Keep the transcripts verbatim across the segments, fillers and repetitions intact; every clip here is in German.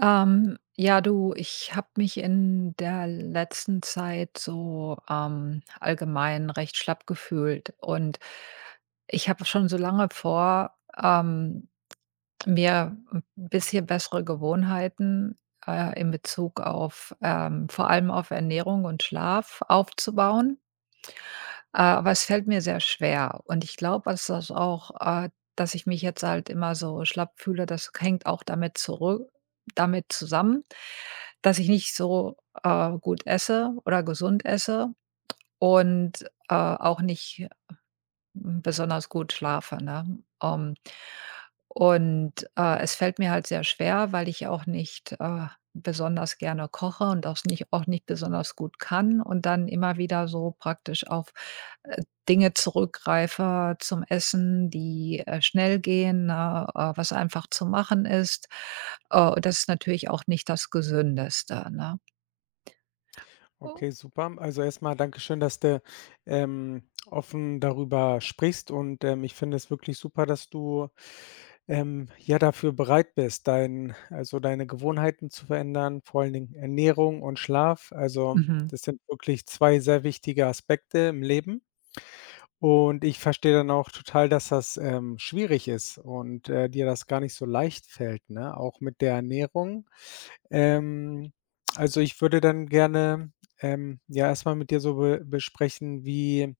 Ähm, ja, Du, ich habe mich in der letzten Zeit so ähm, allgemein recht schlapp gefühlt und ich habe schon so lange vor, ähm, mir ein bisschen bessere Gewohnheiten äh, in Bezug auf ähm, vor allem auf Ernährung und Schlaf aufzubauen. Äh, aber es fällt mir sehr schwer und ich glaube, dass das auch äh, dass ich mich jetzt halt immer so schlapp fühle, das hängt auch damit zurück damit zusammen, dass ich nicht so, äh, gut esse oder gesund esse und, äh, auch nicht besonders gut schlafe, ne? Ähm, und, äh, es fällt mir halt sehr schwer, weil ich auch nicht, äh, besonders gerne koche und das nicht auch nicht besonders gut kann und dann immer wieder so praktisch auf, äh, Dinge zurückgreife zum Essen, die, äh, schnell gehen, ne, äh, was einfach zu machen ist. Äh, und das ist natürlich auch nicht das Gesündeste, ne? Okay, super. Also erstmal Dankeschön, dass du ähm, offen darüber sprichst, und ähm, ich finde es wirklich super, dass du ähm, ja dafür bereit bist, dein, also deine Gewohnheiten zu verändern, vor allen Dingen Ernährung und Schlaf. Also Mhm. das sind wirklich zwei sehr wichtige Aspekte im Leben. Und ich verstehe dann auch total, dass das, ähm, schwierig ist und, äh, dir das gar nicht so leicht fällt, ne, auch mit der Ernährung. Ähm, also, ich würde dann gerne, ähm, ja, erstmal mit dir so be besprechen, wie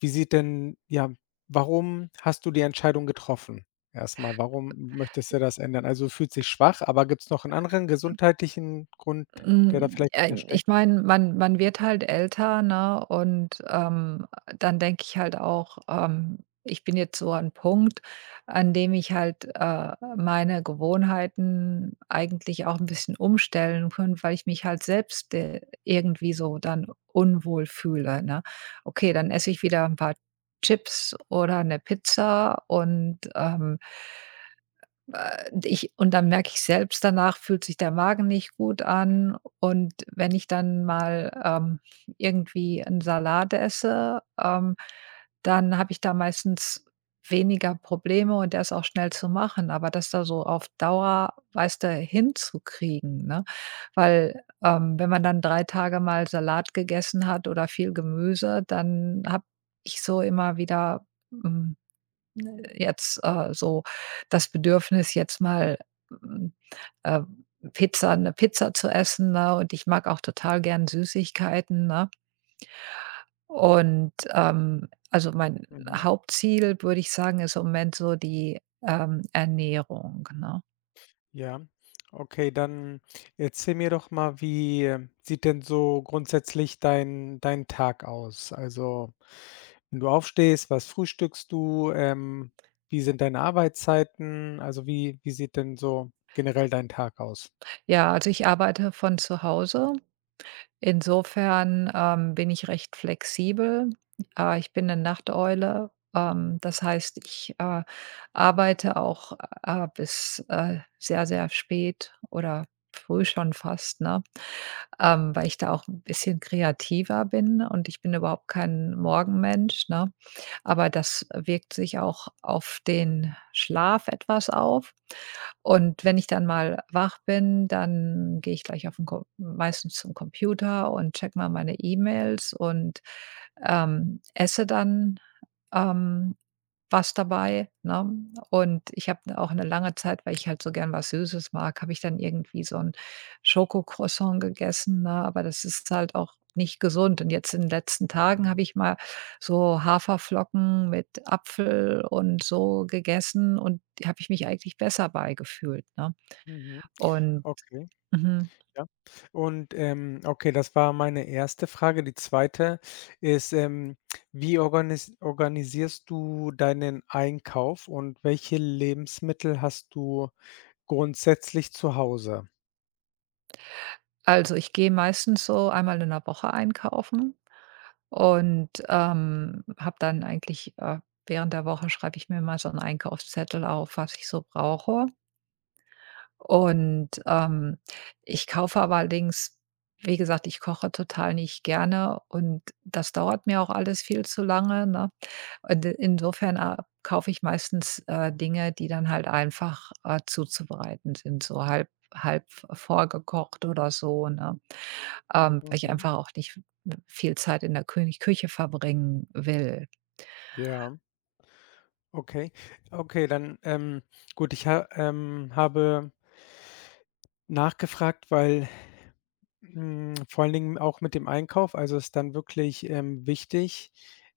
wie sieht denn ja, warum hast du die Entscheidung getroffen? Erstmal, warum möchtest du das ändern? Also, du fühlst dich schwach, aber gibt es noch einen anderen gesundheitlichen Grund, der da Hm, vielleicht äh, hintersteckt? Ich meine, man man wird halt älter, ne? Und, ähm, dann denke ich halt auch, ähm, ich bin jetzt so an Punkt, an dem ich halt, äh, meine Gewohnheiten eigentlich auch ein bisschen umstellen könnte, weil ich mich halt selbst, äh, irgendwie so dann unwohl fühle, ne? Okay, dann esse ich wieder ein paar Chips oder eine Pizza und, ähm äh, ich und dann merke ich selbst, danach fühlt sich der Magen nicht gut an. Und wenn ich dann mal, ähm, irgendwie 'n Salat esse, ähm, dann habe ich da meistens weniger Probleme und der ist auch schnell zu machen. Aber das da so auf Dauer, weißt du, hinzukriegen, ne? Weil, ähm, wenn man dann drei Tage mal Salat gegessen hat oder viel Gemüse, dann habe ich so immer wieder, hm jetzt, äh, so das Bedürfnis, jetzt mal, hm, äh, Pizza eine Pizza zu essen, ne? Und ich mag auch total gern Süßigkeiten, ne? Und, ähm, also mein Mhm. Hauptziel, würde ich sagen, ist im Moment so die, ähm, Ernährung, ne? Ja, okay, dann erzähl mir doch mal, wie, äh, sieht denn so grundsätzlich dein dein Tag aus? Also, wenn du aufstehst, was frühstückst du? Ähm, wie sind deine Arbeitszeiten? Also, wie wie sieht denn so generell dein Tag aus? Ja, also ich arbeite von zu Hause. Insofern, ähm, bin ich recht flexibel. Äh, ich bin eine Nachteule. Ähm, das heißt, ich, äh, arbeite auch, äh, bis, äh, sehr, sehr spät oder früh schon fast, ne? Ähm, weil ich da auch ein bisschen kreativer bin und ich bin überhaupt kein Morgenmensch, ne? Aber das wirkt sich auch auf den Schlaf etwas auf. Und wenn ich dann mal wach bin, dann gehe ich gleich auf den Com meistens zum Computer und checke mal meine E-Mails und, ähm, esse dann, ähm, was dabei, ne? Und ich habe auch eine lange Zeit, weil ich halt so gern was Süßes mag, habe ich dann irgendwie so 'n Schokocroissant gegessen, ne? Aber das ist halt auch nicht gesund. Und jetzt in den letzten Tagen habe Mhm. ich mal so Haferflocken mit Apfel und so gegessen und habe ich mich eigentlich besser bei gefühlt, ne? Mhm. Und Okay, mhm. ja. Und, ähm, okay, das war meine erste Frage. Die zweite ist, ähm, wie organis organisierst du deinen Einkauf, und welche Lebensmittel hast du grundsätzlich zu Hause? Also, ich gehe meistens so einmal in der Woche einkaufen und, ähm, habe dann eigentlich, äh während der Woche schreibe ich mir mal so einen Einkaufszettel auf, was ich so brauche. Und, ähm, ich kaufe aber allerdings, wie gesagt, ich koche total nicht gerne und das dauert mir auch alles viel zu lange, ne? Und i insofern, äh, kaufe ich meistens, äh, Dinge, die dann halt einfach, äh, zuzubereiten sind, so halb halb vorgekocht oder so, ne? Ähm, weil ich Mhm. einfach auch nicht viel Zeit in der Kün Küche verbringen will. Ja, okay. Okay, dann, ähm, gut, ich ha ähm, habe nachgefragt, weil, hm, vor allen Dingen auch mit dem Einkauf. Also, ist dann wirklich, ähm, wichtig,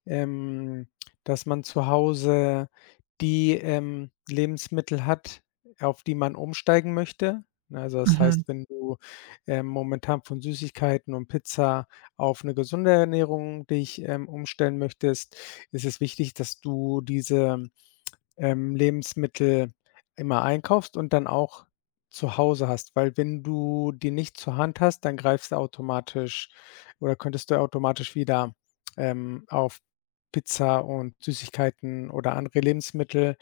ähm, dass man zu Hause die, ähm, Lebensmittel hat, auf die man umsteigen möchte. Ne, also, das Mhm, heißt, wenn du, ähm, momentan von Süßigkeiten und Pizza auf eine gesunde Ernährung dich, ähm, umstellen möchtest, ist es wichtig, dass du diese ähm, Lebensmittel immer einkaufst und dann auch zu Hause hast, weil wenn du die nicht zur Hand hast, dann greifst du automatisch oder könntest du automatisch wieder, ähm, auf Pizza und Süßigkeiten oder andere Lebensmittel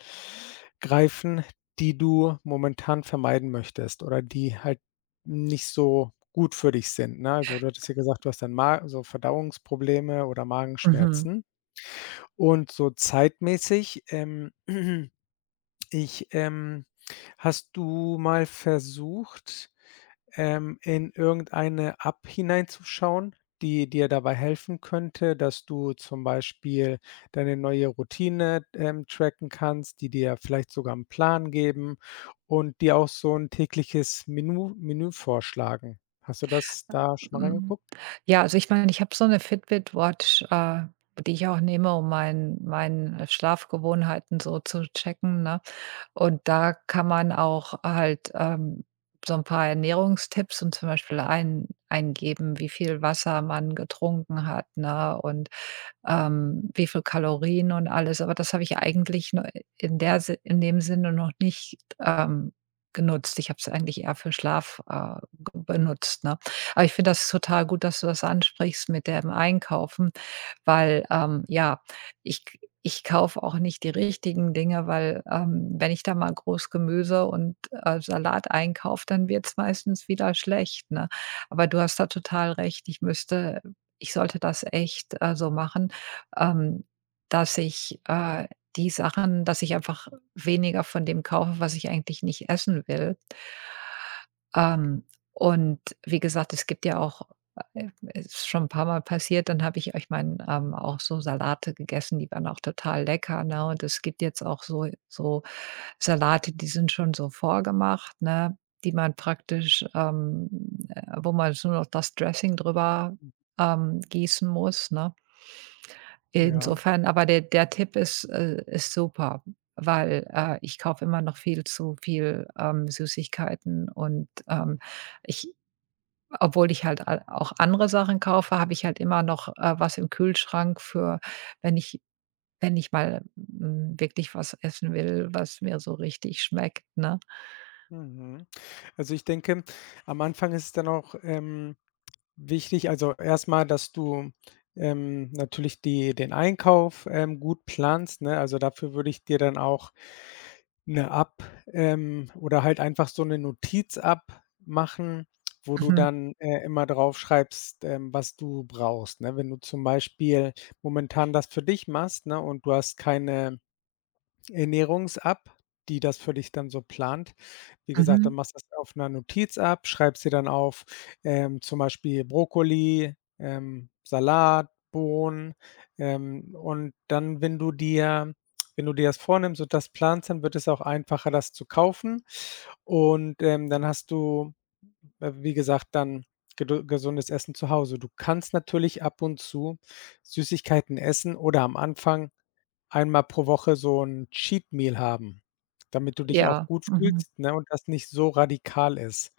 greifen, die du momentan vermeiden möchtest oder die halt nicht so gut für dich sind, ne? Also, du hattest ja gesagt, du hast dann Ma so Verdauungsprobleme oder mhm, Magenschmerzen, und so zeitmäßig, ähm Ich, ähm hast du mal versucht, ähm, in irgendeine App hineinzuschauen, die dir dabei helfen könnte, dass du zum Beispiel deine neue Routine, ähm, tracken kannst, die dir vielleicht sogar 'n Plan geben und dir auch so 'n tägliches Menu Menü vorschlagen? Hast du das da schon mal mhm. reingeguckt? Ja, also ich meine, ich habe so eine Fitbit Watch, äh, die ich auch nehme, um mein meine Schlafgewohnheiten so zu checken, ne? Und da kann man auch halt, ähm, so ein paar Ernährungstipps und zum Beispiel ein eingeben, wie viel Wasser man getrunken hat, ne? Und ähm, wie viel Kalorien und alles. Aber das habe ich eigentlich nur in der Si in dem Sinne noch nicht, ähm, genutzt. Ich habe es eigentlich eher für Schlaf, äh, g benutzt, ne? Aber ich finde das total gut, dass du das ansprichst mit dem Einkaufen, weil, ähm, ja, ich ich kaufe auch nicht die richtigen Dinge, weil, ähm, wenn ich da mal groß Gemüse und, äh, Salat einkaufe, dann wird es meistens wieder schlecht, ne? Aber du hast da total recht. Ich müsste ich sollte das echt, äh, so machen, ähm, dass ich, äh, die Sachen dass ich einfach weniger von dem kaufe, was ich eigentlich nicht essen will. Ähm, und wie gesagt, es gibt ja auch, äh, es ist schon ein paar Mal passiert, dann habe ich euch meine, ähm, auch so Salate gegessen, die waren auch total lecker, ne? Und es gibt jetzt auch so so Salate, die sind schon so vorgemacht, ne, die man praktisch, ähm, äh wo man so noch das Dressing drüber, ähm, gießen muss, ne? Ja, Insofern aber der der Tipp ist, äh ist super, weil, äh, ich kaufe immer noch viel zu viel, ähm, Süßigkeiten und, ähm, ich obwohl ich halt a auch andere Sachen kaufe, habe ich halt immer noch, äh, was im Kühlschrank für wenn ich wenn ich mal, hm, wirklich was essen will, was mir so richtig schmeckt, ne? mhm. Also, ich denke, am Anfang ist es dann auch, ähm wichtig, also erstmal, dass du, ähm, natürlich die den Einkauf, ähm, gut planst, ne? Also, dafür würde ich dir dann auch eine App, ähm, oder halt einfach so eine Notiz-App machen, wo du Mhm, dann, äh, immer draufschreibst, ähm, was du brauchst, ne? Wenn du zum Beispiel momentan das für dich machst, ne, und du hast keine Ernährungs-App, die das für dich dann so plant. Wie gesagt, mhm. dann machst du das auf 'ner Notiz ab, schreibst dir dann auf, ähm, zum Beispiel Brokkoli, ähm,, Salat, Bohnen, ähm,, und dann, wenn du dir wenn du dir das vornimmst und das planst, dann wird es auch einfacher, das zu kaufen. Und, ähm, dann hast du, äh, wie gesagt, dann gedu gesundes Essen zu Hause. Du kannst natürlich ab und zu Süßigkeiten essen oder am Anfang einmal pro Woche so 'n Cheat Meal haben, damit du dich auch Ja, gut mhm, fühlst, ne, und das nicht so radikal ist.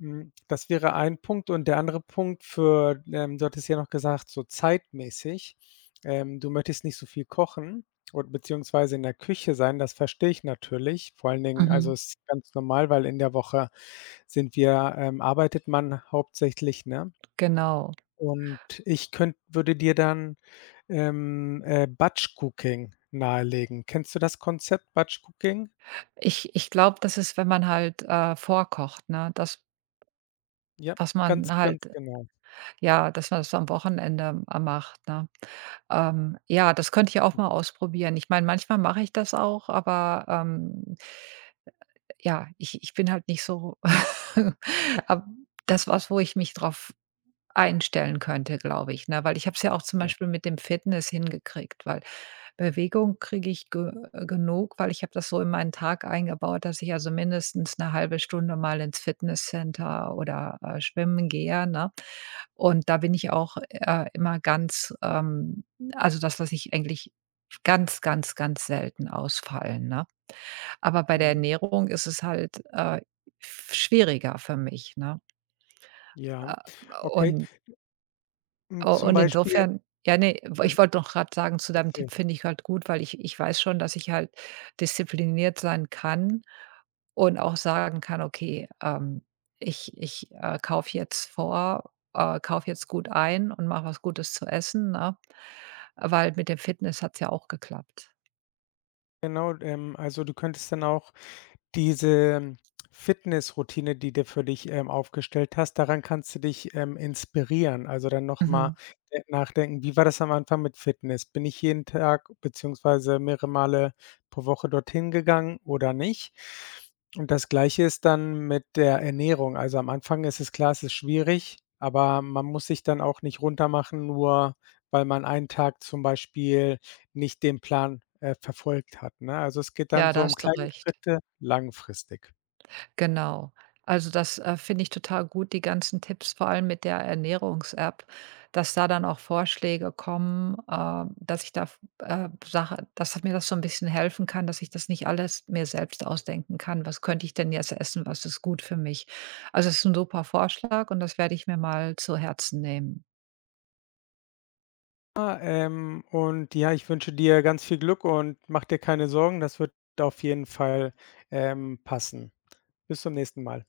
Hm, das wäre ein Punkt, und der andere Punkt für ähm, du hattest ja noch gesagt, so zeitmäßig, ähm, du möchtest nicht so viel kochen und beziehungsweise in der Küche sein, das verstehe ich natürlich. Vor allen Dingen, mhm, also, ist ganz normal, weil in der Woche sind wir ähm, arbeitet man hauptsächlich, ne? genau. Und ich könnt würde dir dann ähm, äh, Batch Cooking nahelegen. Kennst du das Konzept Batch Cooking? Ich ich glaube, das ist, wenn man halt, äh, vorkocht, ne? Das, Ja, was man ganz, halt, ganz genau. ja, dass man das am Wochenende a macht, ne? Ähm, ja, das könnte ich auch mal ausprobieren. Ich meine, manchmal mache ich das auch, aber, ähm, ja, ich ich bin halt nicht so ab das was, wo ich mich drauf einstellen könnte, glaube ich, ne? Weil ich habe es ja auch zum Ja. Beispiel mit dem Fitness hingekriegt, weil Bewegung kriege ich ge äh, genug, weil ich habe das so in meinen Tag eingebaut, dass ich also mindestens eine halbe Stunde mal ins Fitnesscenter oder, äh, schwimmen gehe, ne? Und da bin ich auch, äh, immer ganz, ähm also das lasse ich eigentlich ganz, ganz, ganz selten ausfallen, ne? Aber bei der Mhm. Ernährung ist es halt, äh, schwieriger für mich, ne? Ja, Äh, okay. und U Hm, zum und Beispiel insofern, ja, ne, w mhm. ich wollte noch grad sagen, zu deinem Tipp finde ich halt gut, weil ich ich weiß schon, dass ich halt diszipliniert sein kann und auch sagen kann: „Okay, ähm, ich ich, äh, kaufe jetzt vor äh, kaufe jetzt gut ein und mache was Gutes zu essen“, ne? Weil mit dem Fitness hat's ja auch geklappt. Genau, ähm, also du könntest dann auch diese Fitnessroutine, die du für dich, ähm, aufgestellt hast, daran kannst du dich, ähm, inspirieren. Also, dann nochmal Mhm. nachdenken: „Wie war das am Anfang mit Fitness? Bin ich jeden Tag beziehungsweise mehrere Male pro Woche dorthin gegangen oder nicht?“ Und das Gleiche ist dann mit der Ernährung. Also, am Anfang ist es klar, es ist schwierig, aber man muss sich dann auch nicht runtermachen, nur weil man einen Tag zum Beispiel nicht den Plan, äh, verfolgt hat, ne? Also, es geht dann Ja, so da um hast du kleine recht. Schritte langfristig. Genau. Also, das, äh, finde ich total gut, die ganzen Tipps, vor allem mit der Ernährungs-App, dass da dann auch Vorschläge kommen, äh, dass ich da f äh, Sache dass mir das so ein bisschen helfen kann, dass ich das nicht alles mir selbst ausdenken kann. Was könnte ich denn jetzt essen? Was ist gut für mich? Also, es ist ein super Vorschlag und das werde ich mir mal zu Herzen nehmen. Ah, ähm, und ja, ich wünsche dir ganz viel Glück, und mach dir keine Sorgen, das wird auf jeden Fall, ähm, passen. Bis zum nächsten Mal.